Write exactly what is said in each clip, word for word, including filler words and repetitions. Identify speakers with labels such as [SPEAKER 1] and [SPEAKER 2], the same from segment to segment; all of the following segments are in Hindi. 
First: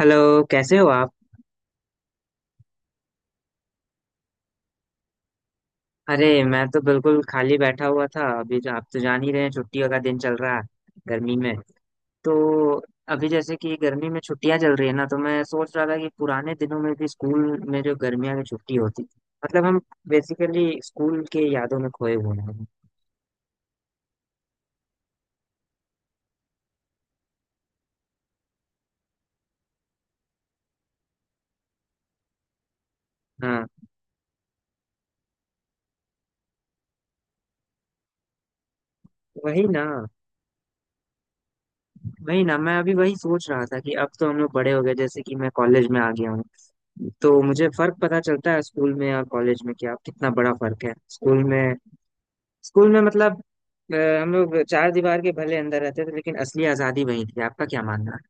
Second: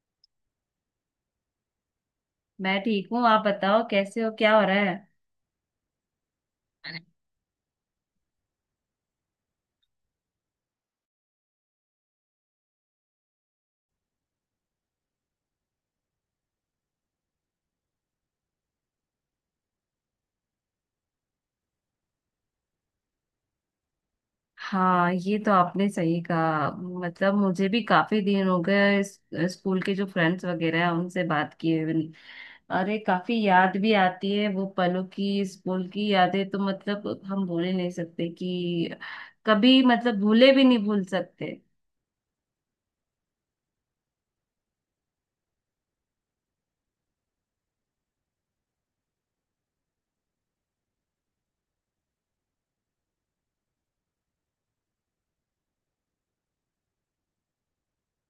[SPEAKER 1] हेलो। कैसे हो आप?
[SPEAKER 2] मैं ठीक हूँ। आप बताओ कैसे हो, क्या हो रहा है?
[SPEAKER 1] अरे मैं तो बिल्कुल खाली बैठा हुआ था। अभी जो आप तो जान ही रहे हैं, छुट्टियों का दिन चल रहा है, गर्मी में। तो अभी जैसे कि गर्मी में छुट्टियां चल रही है ना, तो मैं सोच रहा था कि पुराने दिनों में भी स्कूल में जो गर्मियों की छुट्टी होती थी। मतलब हम बेसिकली स्कूल के यादों में खोए हुए हैं।
[SPEAKER 2] हाँ, ये तो आपने सही कहा। मतलब मुझे भी काफी दिन हो गए इस- स्कूल के जो फ्रेंड्स वगैरह हैं उनसे बात किए हुए नहीं। अरे काफी
[SPEAKER 1] हाँ,
[SPEAKER 2] याद भी आती है वो पलों की, स्कूल की यादें तो मतलब हम भूल ही नहीं सकते कि
[SPEAKER 1] वही
[SPEAKER 2] कभी,
[SPEAKER 1] ना।
[SPEAKER 2] मतलब भूले भी नहीं, भूल सकते।
[SPEAKER 1] वही ना, मैं अभी वही सोच रहा था कि अब तो हम लोग बड़े हो गए। जैसे कि मैं कॉलेज में आ गया हूँ, तो मुझे फर्क पता चलता है स्कूल में और कॉलेज में कि आप कितना बड़ा फर्क है। स्कूल में, स्कूल में मतलब अ, हम लोग चार दीवार के भले अंदर रहते थे, लेकिन असली आजादी वही थी। आपका क्या मानना है?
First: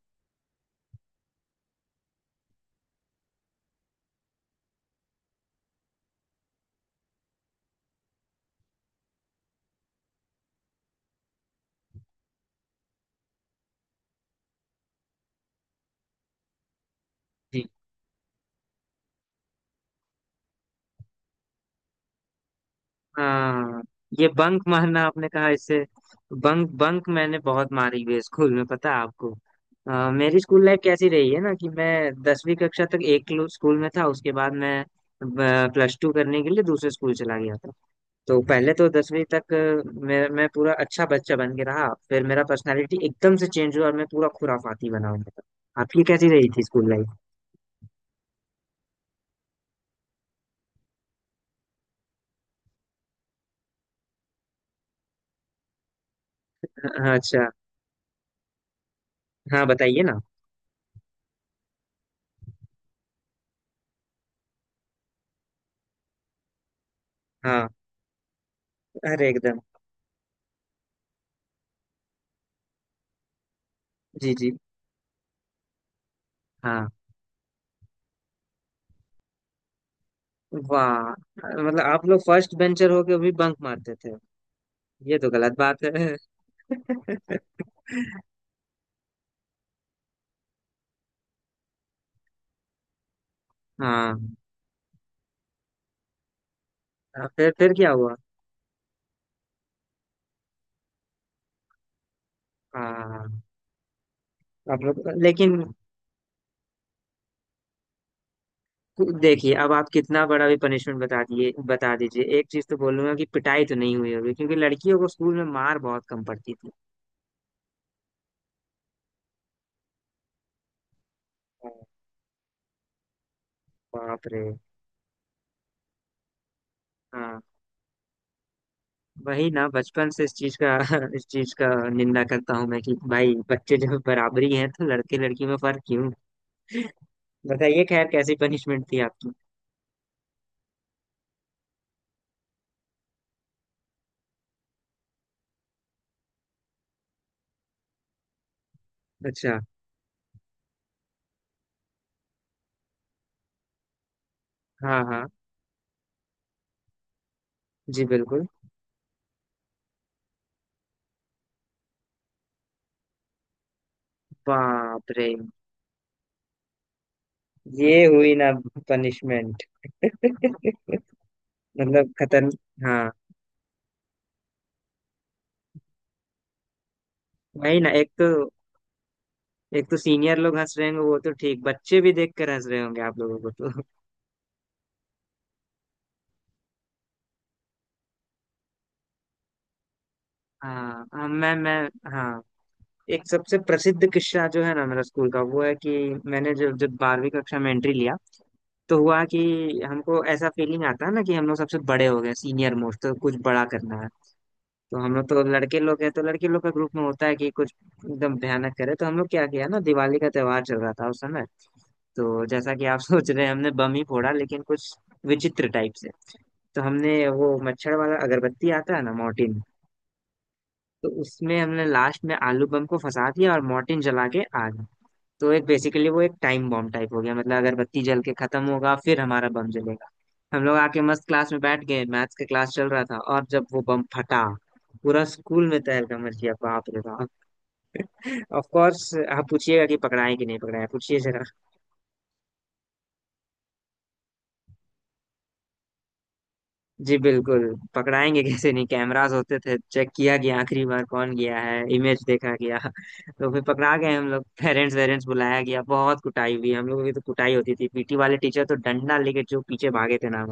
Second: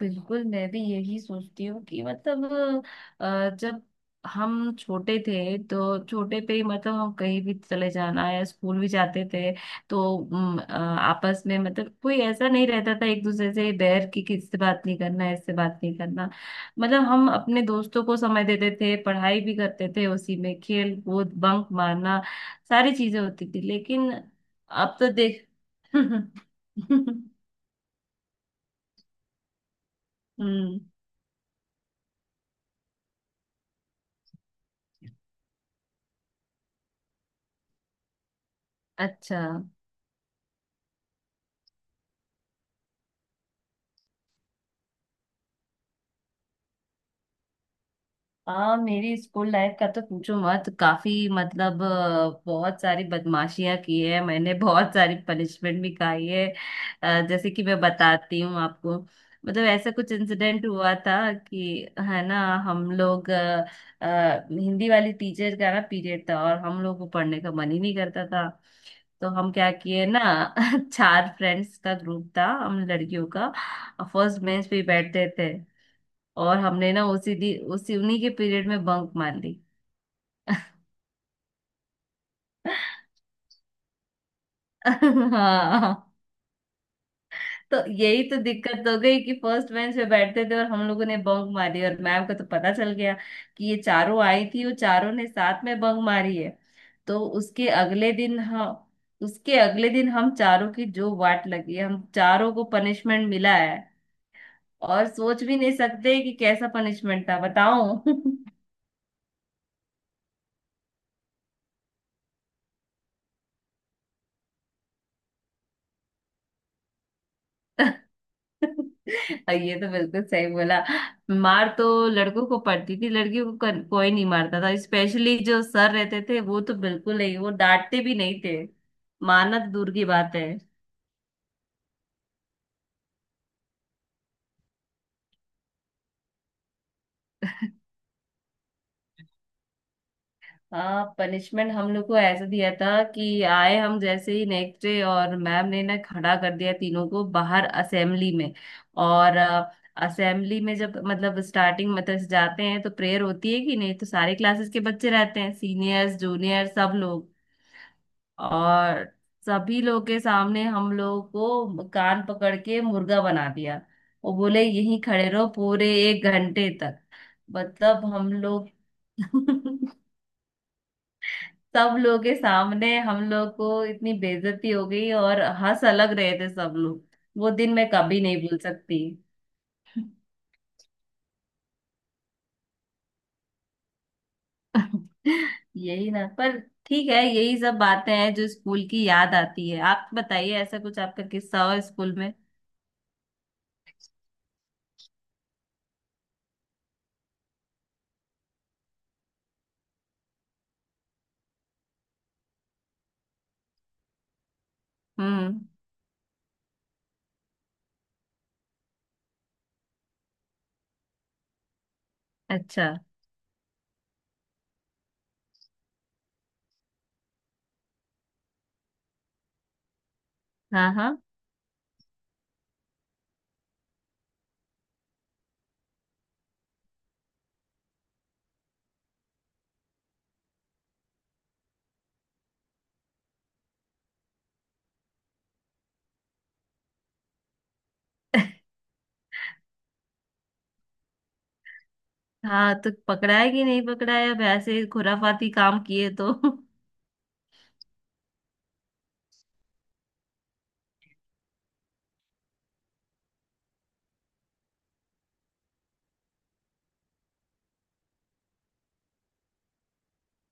[SPEAKER 2] बिल्कुल, मैं भी यही सोचती हूँ कि मतलब अ, जब हम छोटे थे तो छोटे पे ही मतलब हम कहीं भी चले जाना या स्कूल भी जाते थे तो उम, अ, आपस में मतलब कोई ऐसा नहीं रहता था, एक दूसरे से बैर की किससे बात नहीं करना इससे बात नहीं करना। मतलब हम अपने
[SPEAKER 1] जी।
[SPEAKER 2] दोस्तों को समय देते थे, पढ़ाई भी करते थे, उसी में खेल कूद, बंक मारना सारी चीजें होती थी,
[SPEAKER 1] हाँ,
[SPEAKER 2] लेकिन
[SPEAKER 1] ये बंक
[SPEAKER 2] अब
[SPEAKER 1] मारना
[SPEAKER 2] तो
[SPEAKER 1] आपने
[SPEAKER 2] देख।
[SPEAKER 1] कहा, इससे बंक बंक मैंने बहुत मारी हुई है स्कूल में, पता है आपको? अ, मेरी स्कूल
[SPEAKER 2] हम्म।
[SPEAKER 1] लाइफ कैसी रही है ना, कि मैं दसवीं कक्षा तक एक लो- स्कूल में था। उसके बाद मैं प्लस टू करने के लिए दूसरे स्कूल चला गया था। तो पहले तो दसवीं
[SPEAKER 2] अच्छा।
[SPEAKER 1] तक अ, मैं मैं पूरा अच्छा बच्चा बन के रहा, फिर मेरा पर्सनालिटी एकदम से चेंज हुआ और मैं पूरा खुराफाती बना हुआ था। आपकी कैसी रही थी स्कूल?
[SPEAKER 2] हाँ, मेरी स्कूल लाइफ का तो पूछो मत। काफी मतलब अ, बहुत सारी बदमाशियां की है मैंने, बहुत सारी पनिशमेंट भी खाई है।
[SPEAKER 1] हाँ,
[SPEAKER 2] अ,
[SPEAKER 1] अच्छा।
[SPEAKER 2] जैसे कि मैं बताती हूँ आपको,
[SPEAKER 1] हाँ,
[SPEAKER 2] मतलब ऐसा
[SPEAKER 1] बताइए
[SPEAKER 2] कुछ
[SPEAKER 1] ना।
[SPEAKER 2] इंसिडेंट हुआ था कि, है ना। हम लोग अ, अ, हिंदी वाली टीचर का ना पीरियड था, और हम लोग को पढ़ने का
[SPEAKER 1] हाँ,
[SPEAKER 2] मन ही नहीं करता था।
[SPEAKER 1] अरे
[SPEAKER 2] तो हम
[SPEAKER 1] एकदम।
[SPEAKER 2] क्या किए ना। चार फ्रेंड्स का ग्रुप था हम लड़कियों का।
[SPEAKER 1] जी
[SPEAKER 2] फर्स्ट
[SPEAKER 1] जी।
[SPEAKER 2] बेंच पे ही बैठते थे, और
[SPEAKER 1] हाँ,
[SPEAKER 2] हमने ना उसी दी उसी उन्हीं के पीरियड में बंक मार ली।
[SPEAKER 1] वाह। मतलब आप लोग फर्स्ट बेंचर होके भी बंक मारते थे? ये तो गलत बात
[SPEAKER 2] हाँ।
[SPEAKER 1] है।
[SPEAKER 2] तो यही तो दिक्कत हो गई कि फर्स्ट बेंच पे बैठते थे और हम लोगों ने बंक मारी, और मैम को तो पता चल गया कि ये
[SPEAKER 1] हाँ।
[SPEAKER 2] चारों आई थी, वो चारों ने साथ में बंक मारी है। तो
[SPEAKER 1] हाँ, फिर
[SPEAKER 2] उसके
[SPEAKER 1] फिर क्या
[SPEAKER 2] अगले
[SPEAKER 1] हुआ?
[SPEAKER 2] दिन हम उसके अगले दिन हम चारों की जो वाट लगी है, हम चारों को
[SPEAKER 1] हाँ,
[SPEAKER 2] पनिशमेंट मिला है।
[SPEAKER 1] आप लोग
[SPEAKER 2] और सोच
[SPEAKER 1] लेकिन।
[SPEAKER 2] भी नहीं सकते कि कैसा पनिशमेंट था, बताओ।
[SPEAKER 1] देखिए, अब आप कितना बड़ा भी पनिशमेंट बता दिए बता दीजिए। एक चीज तो बोलूंगा कि पिटाई तो नहीं हुई होगी, क्योंकि लड़कियों को स्कूल में मार बहुत कम पड़ती थी।
[SPEAKER 2] और ये तो बिल्कुल सही बोला। मार
[SPEAKER 1] हाँ।
[SPEAKER 2] तो लड़कों को पड़ती थी, लड़कियों को कर, कोई नहीं
[SPEAKER 1] बाप रे।
[SPEAKER 2] मारता था। स्पेशली जो सर रहते थे वो तो बिल्कुल नहीं,
[SPEAKER 1] हाँ,
[SPEAKER 2] वो डांटते भी नहीं थे।
[SPEAKER 1] वही
[SPEAKER 2] मारना
[SPEAKER 1] ना,
[SPEAKER 2] तो दूर की
[SPEAKER 1] बचपन से
[SPEAKER 2] बात
[SPEAKER 1] इस
[SPEAKER 2] है।
[SPEAKER 1] चीज का इस चीज का निंदा करता हूँ मैं कि भाई बच्चे जब बराबरी हैं तो लड़के लड़की में फर्क क्यों? बताइए, खैर कैसी पनिशमेंट थी आपकी?
[SPEAKER 2] हाँ, पनिशमेंट हम लोग को ऐसा दिया था कि आए हम जैसे ही नेक्स्ट डे, और मैम ने ना खड़ा कर दिया तीनों को बाहर असेंबली में। और
[SPEAKER 1] अच्छा।
[SPEAKER 2] असेंबली में जब मतलब स्टार्टिंग मतलब जाते हैं तो प्रेयर होती है कि नहीं, तो सारे क्लासेस के
[SPEAKER 1] हाँ
[SPEAKER 2] बच्चे
[SPEAKER 1] हाँ।
[SPEAKER 2] रहते हैं, सीनियर्स जूनियर सब लोग।
[SPEAKER 1] जी बिल्कुल।
[SPEAKER 2] और सभी लोग के सामने हम लोग को कान पकड़ के मुर्गा बना दिया। वो बोले यहीं
[SPEAKER 1] बाप रे,
[SPEAKER 2] खड़े रहो पूरे एक घंटे तक।
[SPEAKER 1] ये
[SPEAKER 2] मतलब हम
[SPEAKER 1] हुई ना
[SPEAKER 2] लोग।
[SPEAKER 1] पनिशमेंट।
[SPEAKER 2] सब
[SPEAKER 1] मतलब
[SPEAKER 2] लोग के
[SPEAKER 1] खतरन।
[SPEAKER 2] सामने
[SPEAKER 1] हाँ,
[SPEAKER 2] हम लोग को इतनी बेइज्जती हो गई, और हंस अलग रहे थे सब लोग। वो दिन
[SPEAKER 1] वही
[SPEAKER 2] मैं
[SPEAKER 1] ना, एक
[SPEAKER 2] कभी
[SPEAKER 1] तो,
[SPEAKER 2] नहीं भूल सकती।
[SPEAKER 1] एक तो सीनियर लोग हंस रहे होंगे, वो तो ठीक, बच्चे भी देख कर हंस रहे होंगे आप लोगों को तो।
[SPEAKER 2] यही ना। पर ठीक है, यही सब बातें हैं जो स्कूल की याद आती है। आप बताइए ऐसा कुछ
[SPEAKER 1] हाँ
[SPEAKER 2] आपका
[SPEAKER 1] हाँ, मैं
[SPEAKER 2] किस्सा
[SPEAKER 1] मैं
[SPEAKER 2] हो स्कूल में।
[SPEAKER 1] हाँ, एक सबसे प्रसिद्ध किस्सा जो है ना मेरा स्कूल का, वो है कि मैंने जब जब बारहवीं कक्षा में एंट्री लिया, तो हुआ कि हमको ऐसा फीलिंग आता है ना कि हम लोग सबसे बड़े हो गए, सीनियर मोस्ट, तो कुछ बड़ा करना है। तो हम लोग तो
[SPEAKER 2] हम्म।
[SPEAKER 1] लड़के लोग हैं, तो लड़के लोग का ग्रुप में होता है कि कुछ एकदम भयानक करे। तो हम लोग क्या किया ना, दिवाली का त्योहार चल रहा था उस समय। तो जैसा कि
[SPEAKER 2] अच्छा।
[SPEAKER 1] आप सोच रहे हैं, हमने बम ही फोड़ा, लेकिन कुछ विचित्र टाइप से। तो हमने वो मच्छर वाला अगरबत्ती आता है ना, मोर्टिन,
[SPEAKER 2] हाँ
[SPEAKER 1] तो
[SPEAKER 2] हाँ।
[SPEAKER 1] उसमें हमने लास्ट में आलू बम को फंसा दिया और मोर्टिन जला के आग। तो एक बेसिकली वो एक टाइम बॉम्ब टाइप हो गया, मतलब अगरबत्ती जल के खत्म होगा फिर हमारा बम जलेगा। हम लोग आके मस्त क्लास में बैठ गए, मैथ्स का क्लास चल रहा था, और जब वो बम फटा, पूरा स्कूल में तहलका मच गया, बाप रे बाप। Of course. आप पूछिएगा कि पकड़ाएं कि नहीं पकड़ाएं, पूछिए जरा।
[SPEAKER 2] हाँ तो पकड़ा है कि नहीं पकड़ा है? अब ऐसे खुराफाती काम किए तो।
[SPEAKER 1] जी बिल्कुल। पकड़ाएंगे कैसे नहीं, कैमरास होते थे, चेक किया गया आखिरी बार कौन गया है, इमेज देखा गया, तो फिर पकड़ा गए हम लोग। पेरेंट्स वेरेंट्स बुलाया गया, बहुत कुटाई हुई हम लोगों की। तो कुटाई होती थी, पीटी वाले टीचर तो डंडा लेके जो पीछे भागे थे ना।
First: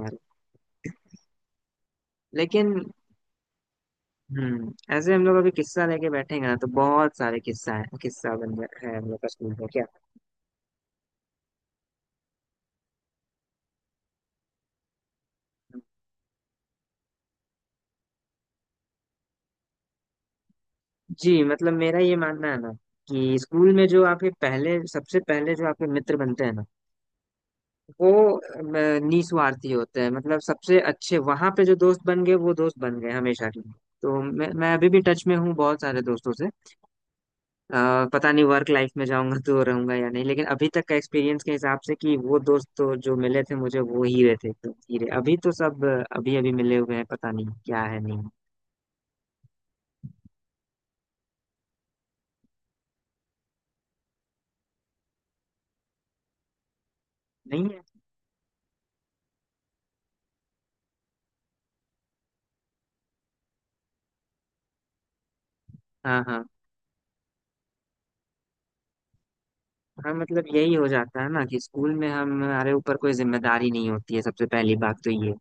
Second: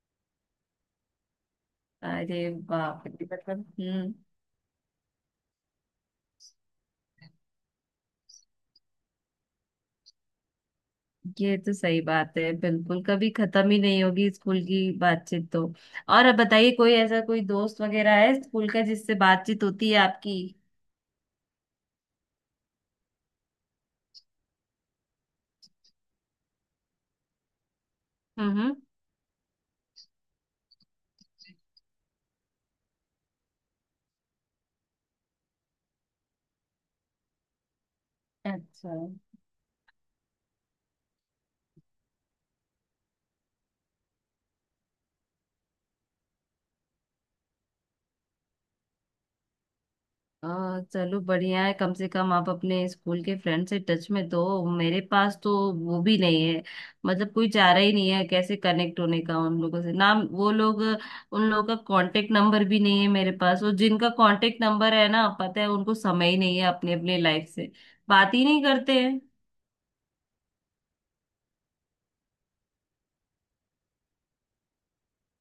[SPEAKER 2] अरे
[SPEAKER 1] लेकिन
[SPEAKER 2] बाप रे। मतलब हम्म।
[SPEAKER 1] हम्म, ऐसे हम लोग अभी किस्सा लेके बैठेंगे ना, तो बहुत सारे किस्सा है, किस्सा बन गया है हम लोग का स्कूल में क्या।
[SPEAKER 2] ये तो सही बात है बिल्कुल, कभी खत्म ही नहीं होगी स्कूल की बातचीत तो। और अब बताइए कोई ऐसा कोई दोस्त वगैरह है स्कूल का जिससे बातचीत होती है आपकी?
[SPEAKER 1] जी, मतलब मेरा ये मानना है ना कि स्कूल में जो आपके पहले, सबसे पहले जो आपके मित्र बनते हैं ना, वो
[SPEAKER 2] हम्म हम्म।
[SPEAKER 1] अम, निस्वार्थी होते हैं। मतलब सबसे अच्छे वहां पे जो दोस्त बन गए वो दोस्त बन गए हमेशा के लिए। तो मैं मैं अभी भी टच में हूँ बहुत सारे दोस्तों से। अ, पता नहीं वर्क लाइफ
[SPEAKER 2] अच्छा।
[SPEAKER 1] में जाऊंगा तो रहूंगा या नहीं, लेकिन अभी तक का एक्सपीरियंस के हिसाब से कि वो दोस्त तो जो मिले थे मुझे, वो ही रहे थे, तो हीरे अभी तो सब अभी अभी मिले हुए हैं, पता नहीं क्या है। नहीं,
[SPEAKER 2] आ, चलो बढ़िया है, कम से कम आप अपने स्कूल के फ्रेंड से टच में तो। मेरे पास तो वो भी नहीं है। मतलब कोई
[SPEAKER 1] नहीं
[SPEAKER 2] चारा
[SPEAKER 1] है।
[SPEAKER 2] ही नहीं है कैसे कनेक्ट होने का उन लोगों से ना। वो लोग उन लोगों का कांटेक्ट नंबर भी नहीं है मेरे पास, और जिनका कांटेक्ट नंबर है ना, पता है उनको
[SPEAKER 1] हाँ
[SPEAKER 2] समय ही
[SPEAKER 1] हाँ।
[SPEAKER 2] नहीं है अपने अपने लाइफ से। बात ही नहीं करते हैं।
[SPEAKER 1] हाँ, मतलब यही हो जाता है ना कि स्कूल में हमारे ऊपर कोई जिम्मेदारी नहीं होती है, सबसे पहली बात तो ये।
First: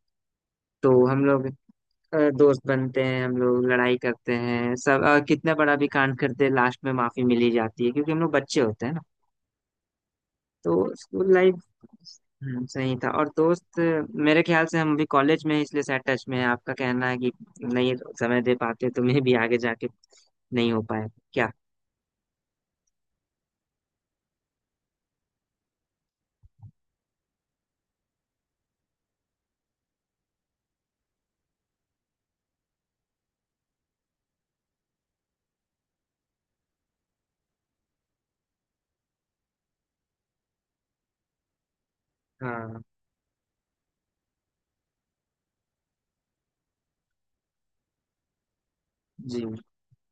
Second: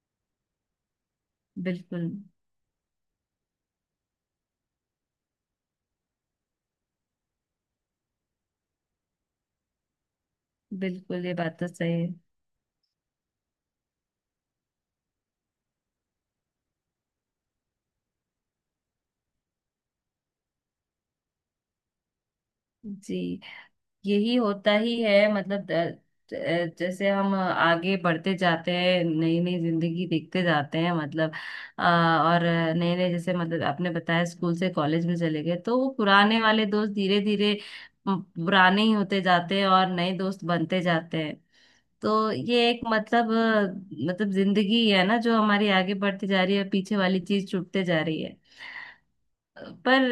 [SPEAKER 1] तो हम लोग
[SPEAKER 2] बिल्कुल।
[SPEAKER 1] अ, दोस्त बनते हैं, हम लोग लड़ाई करते हैं, सब अ, कितना बड़ा भी कांड करते हैं, लास्ट में माफी मिली जाती है क्योंकि हम लोग बच्चे होते हैं। तो
[SPEAKER 2] बिल्कुल
[SPEAKER 1] स्कूल
[SPEAKER 2] ये
[SPEAKER 1] लाइफ
[SPEAKER 2] बात तो सही है।
[SPEAKER 1] हम्म, सही था। और दोस्त, मेरे ख्याल से हम अभी कॉलेज में हैं, इसलिए शायद टच में है। आपका कहना है कि नहीं समय दे पाते, तो मैं भी आगे जाके नहीं हो पाया क्या।
[SPEAKER 2] जी, यही होता ही है। मतलब द- ज- जैसे हम आगे बढ़ते जाते हैं, नई नई जिंदगी देखते जाते हैं, मतलब अ, और नए नए जैसे, मतलब आपने बताया स्कूल से कॉलेज में चले गए, तो वो पुराने वाले दोस्त धीरे धीरे पुराने ही होते जाते हैं और नए दोस्त बनते जाते हैं। तो ये एक
[SPEAKER 1] हाँ।
[SPEAKER 2] मतलब अ, मतलब जिंदगी है ना, जो हमारी आगे बढ़ती जा रही है, पीछे वाली चीज छूटते जा रही है।
[SPEAKER 1] जी।
[SPEAKER 2] पर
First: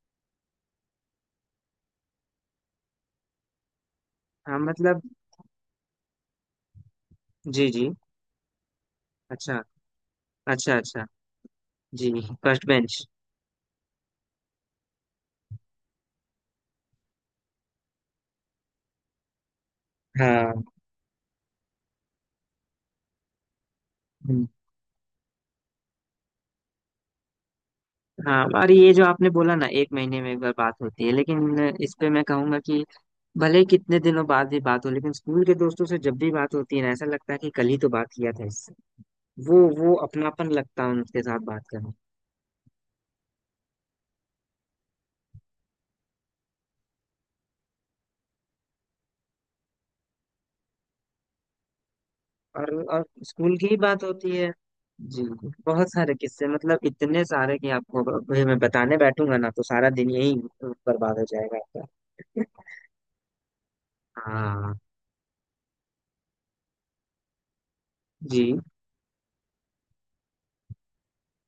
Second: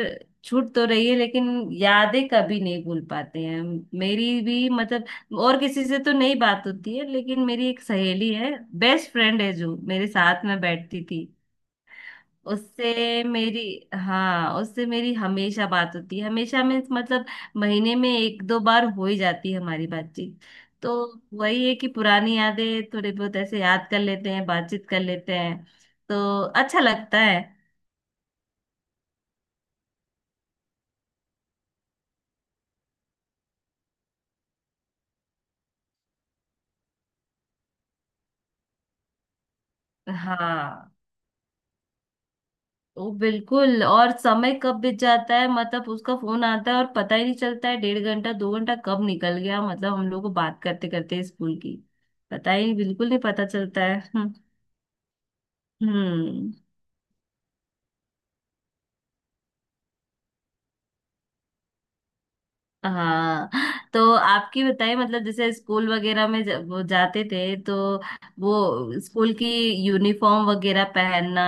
[SPEAKER 2] छूट तो रही है लेकिन यादें कभी नहीं भूल पाते हैं। मेरी
[SPEAKER 1] हाँ,
[SPEAKER 2] भी
[SPEAKER 1] मतलब।
[SPEAKER 2] मतलब और किसी से तो नहीं बात होती है, लेकिन मेरी
[SPEAKER 1] जी
[SPEAKER 2] एक
[SPEAKER 1] जी।
[SPEAKER 2] सहेली है, बेस्ट फ्रेंड है
[SPEAKER 1] अच्छा,
[SPEAKER 2] जो मेरे साथ में
[SPEAKER 1] अच्छा
[SPEAKER 2] बैठती
[SPEAKER 1] अच्छा।
[SPEAKER 2] थी।
[SPEAKER 1] जी। First bench.
[SPEAKER 2] उससे मेरी हाँ, उससे मेरी हमेशा बात होती है। हमेशा मीन्स मतलब महीने में एक दो बार हो ही जाती है हमारी बातचीत।
[SPEAKER 1] हाँ।
[SPEAKER 2] तो वही है कि पुरानी यादें थोड़े बहुत ऐसे याद कर लेते
[SPEAKER 1] हम्म।
[SPEAKER 2] हैं, बातचीत कर लेते हैं, तो अच्छा लगता है।
[SPEAKER 1] हाँ, और ये जो आपने बोला ना एक महीने में एक बार बात होती है, लेकिन इस पे मैं कहूंगा कि भले ही कितने दिनों बाद भी बात हो, लेकिन स्कूल के दोस्तों से जब भी बात होती है ना, ऐसा लगता है कि कल ही तो बात किया था इससे। वो वो अपनापन लगता है
[SPEAKER 2] हाँ,
[SPEAKER 1] उनके साथ बात करने।
[SPEAKER 2] ओ बिल्कुल। और समय कब बीत जाता है मतलब उसका फोन आता है और पता ही नहीं चलता है, डेढ़ घंटा दो घंटा कब निकल गया, मतलब हम लोग को बात करते करते स्कूल की। पता ही
[SPEAKER 1] और
[SPEAKER 2] नहीं,
[SPEAKER 1] और
[SPEAKER 2] बिल्कुल नहीं पता
[SPEAKER 1] स्कूल की ही
[SPEAKER 2] चलता है।
[SPEAKER 1] बात
[SPEAKER 2] हम्म।
[SPEAKER 1] होती है। जी, बहुत सारे किस्से,
[SPEAKER 2] हम्म,
[SPEAKER 1] मतलब इतने सारे कि आपको अगर मैं बताने बैठूंगा ना तो सारा दिन यही बर्बाद हो जाएगा आपका।
[SPEAKER 2] हाँ, तो आपकी
[SPEAKER 1] हाँ।
[SPEAKER 2] बताइए मतलब जैसे स्कूल वगैरह में जब वो जाते थे तो
[SPEAKER 1] जी।
[SPEAKER 2] वो स्कूल की यूनिफॉर्म वगैरह पहनना,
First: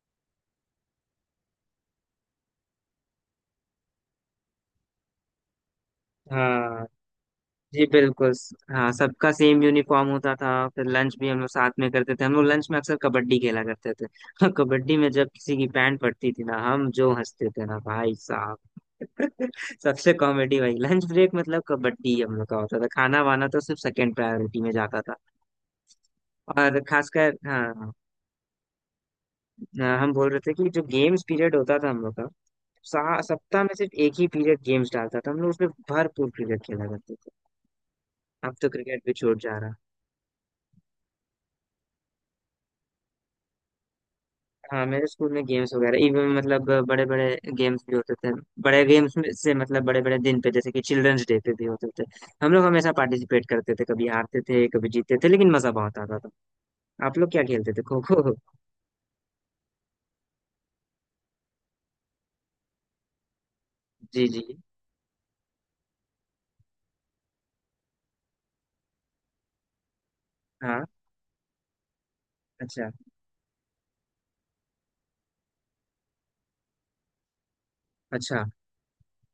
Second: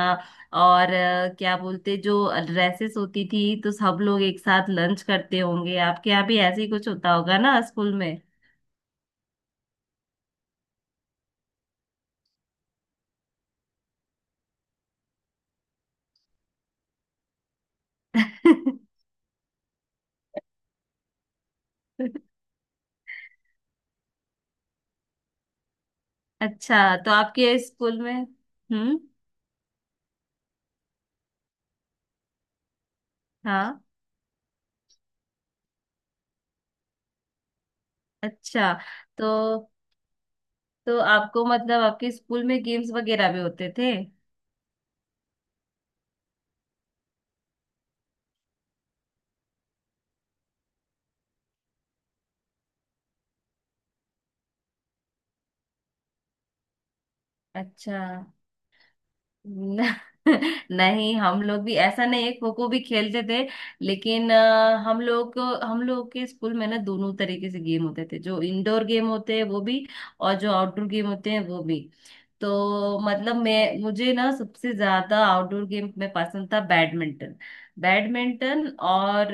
[SPEAKER 2] और अ, क्या बोलते जो ड्रेसेस होती थी, तो सब लोग एक साथ लंच करते होंगे, आपके यहाँ भी ऐसे ही
[SPEAKER 1] हाँ।
[SPEAKER 2] कुछ होता होगा ना
[SPEAKER 1] जी
[SPEAKER 2] स्कूल में?
[SPEAKER 1] बिल्कुल। हाँ, सबका सेम यूनिफॉर्म होता था। फिर लंच भी हम लोग साथ में करते थे, हम लोग लंच में अक्सर कबड्डी खेला करते थे, और कबड्डी में जब किसी की पैंट पड़ती थी ना, हम जो हंसते थे ना भाई साहब, सबसे कॉमेडी भाई लंच ब्रेक, मतलब कबड्डी हम लोग का होता था, खाना वाना तो सिर्फ सेकंड प्रायोरिटी में जाता था। और
[SPEAKER 2] अच्छा। तो
[SPEAKER 1] खासकर
[SPEAKER 2] आपके
[SPEAKER 1] हाँ।
[SPEAKER 2] स्कूल में। हम्म।
[SPEAKER 1] हाँ, हम बोल रहे थे कि जो गेम्स पीरियड होता था हम लोग का, सा- सप्ताह में
[SPEAKER 2] हाँ।
[SPEAKER 1] सिर्फ एक ही पीरियड गेम्स डालता था। हम लोग उसमें भरपूर क्रिकेट खेला करते थे। अब तो
[SPEAKER 2] अच्छा।
[SPEAKER 1] क्रिकेट भी छूट जा
[SPEAKER 2] तो
[SPEAKER 1] रहा।
[SPEAKER 2] तो आपको मतलब आपके स्कूल में गेम्स वगैरह भी होते थे?
[SPEAKER 1] हाँ, मेरे स्कूल में गेम्स वगैरह इवन मतलब बड़े बड़े गेम्स भी होते थे। बड़े गेम्स में से मतलब बड़े बड़े दिन पे, जैसे कि चिल्ड्रंस डे पे भी होते थे। हम लोग हमेशा पार्टिसिपेट करते थे, कभी हारते थे कभी जीतते थे, लेकिन मजा बहुत आता था। आप लोग क्या खेलते थे,
[SPEAKER 2] अच्छा।
[SPEAKER 1] खो खो?
[SPEAKER 2] न- नहीं, हम लोग भी ऐसा नहीं है, खो खो भी खेलते थे,
[SPEAKER 1] जी
[SPEAKER 2] लेकिन
[SPEAKER 1] जी।
[SPEAKER 2] अ, हम लोग हम लोग के स्कूल में ना दोनों तरीके से गेम होते थे, जो इंडोर गेम होते हैं वो भी, और जो
[SPEAKER 1] हाँ।
[SPEAKER 2] आउटडोर गेम होते हैं वो भी।
[SPEAKER 1] अच्छा,
[SPEAKER 2] तो मतलब मैं मुझे ना सबसे ज्यादा आउटडोर गेम में पसंद था बैडमिंटन।
[SPEAKER 1] अच्छा।
[SPEAKER 2] बैडमिंटन और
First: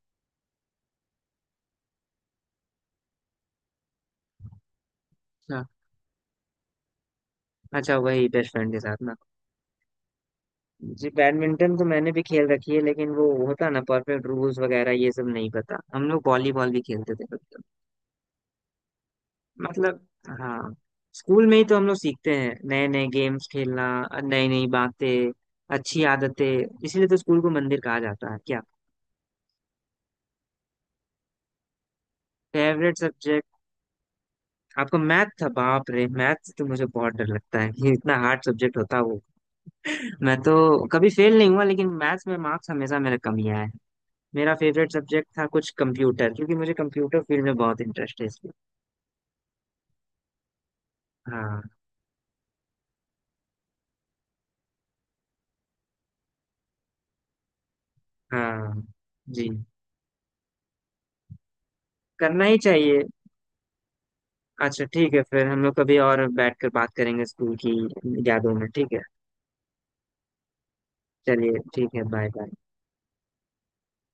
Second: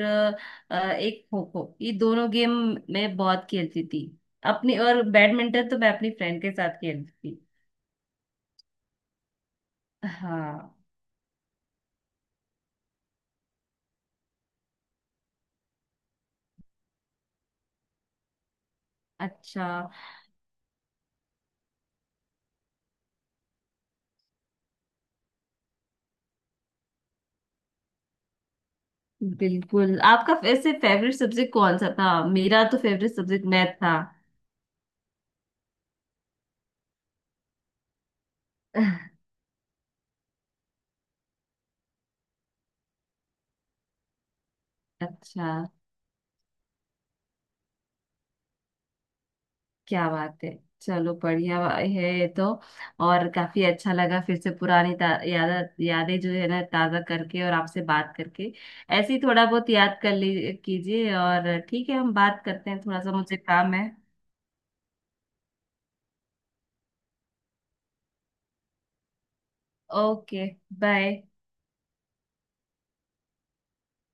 [SPEAKER 2] अ, एक खो खो, ये दोनों गेम मैं बहुत खेलती थी अपनी, और
[SPEAKER 1] हाँ,
[SPEAKER 2] बैडमिंटन तो मैं अपनी फ्रेंड के साथ खेलती थी।
[SPEAKER 1] अच्छा, वही बेस्ट फ्रेंड के साथ ना?
[SPEAKER 2] हाँ।
[SPEAKER 1] जी, बैडमिंटन तो मैंने भी खेल रखी है, लेकिन वो होता ना परफेक्ट रूल्स वगैरह ये सब नहीं पता। हम लोग वॉलीबॉल भी खेलते थे कभी-कभी।
[SPEAKER 2] अच्छा।
[SPEAKER 1] मतलब, हाँ, स्कूल में ही तो हम लोग सीखते हैं नए नए गेम्स खेलना, नई नई बातें, अच्छी आदतें। इसीलिए तो स्कूल को मंदिर कहा जाता है क्या।
[SPEAKER 2] बिल्कुल। आपका वैसे फेवरेट सब्जेक्ट कौन सा था? मेरा तो
[SPEAKER 1] favourite
[SPEAKER 2] favourite
[SPEAKER 1] subject
[SPEAKER 2] subject math था।
[SPEAKER 1] आपका मैथ था? बाप रे, मैथ से तो मुझे बहुत डर लगता है, ये इतना हार्ड सब्जेक्ट होता है वो। मैं तो कभी फेल नहीं हुआ, लेकिन मैथ्स में मार्क्स हमेशा मेरा कम ही आया है। मेरा फेवरेट सब्जेक्ट था
[SPEAKER 2] अच्छा।
[SPEAKER 1] कुछ कंप्यूटर, क्योंकि मुझे कंप्यूटर फील्ड में बहुत इंटरेस्ट है इसलिए।
[SPEAKER 2] क्या बात है। चलो बढ़िया
[SPEAKER 1] हाँ।
[SPEAKER 2] बा- है ये तो। और काफी अच्छा लगा फिर से पुरानी ता- याद यादें जो है ना ताजा करके, और आपसे बात करके।
[SPEAKER 1] हाँ।
[SPEAKER 2] ऐसे ही थोड़ा
[SPEAKER 1] जी।
[SPEAKER 2] बहुत याद कर ली कीजिए, और ठीक है हम बात
[SPEAKER 1] करना ही
[SPEAKER 2] करते हैं, थोड़ा
[SPEAKER 1] चाहिए।
[SPEAKER 2] सा मुझे काम है।
[SPEAKER 1] अच्छा ठीक है, फिर हम लोग कभी और बैठ कर बात करेंगे स्कूल की यादों में, ठीक है।
[SPEAKER 2] ओके। बाय।
[SPEAKER 1] चलिए ठीक है, बाय बाय।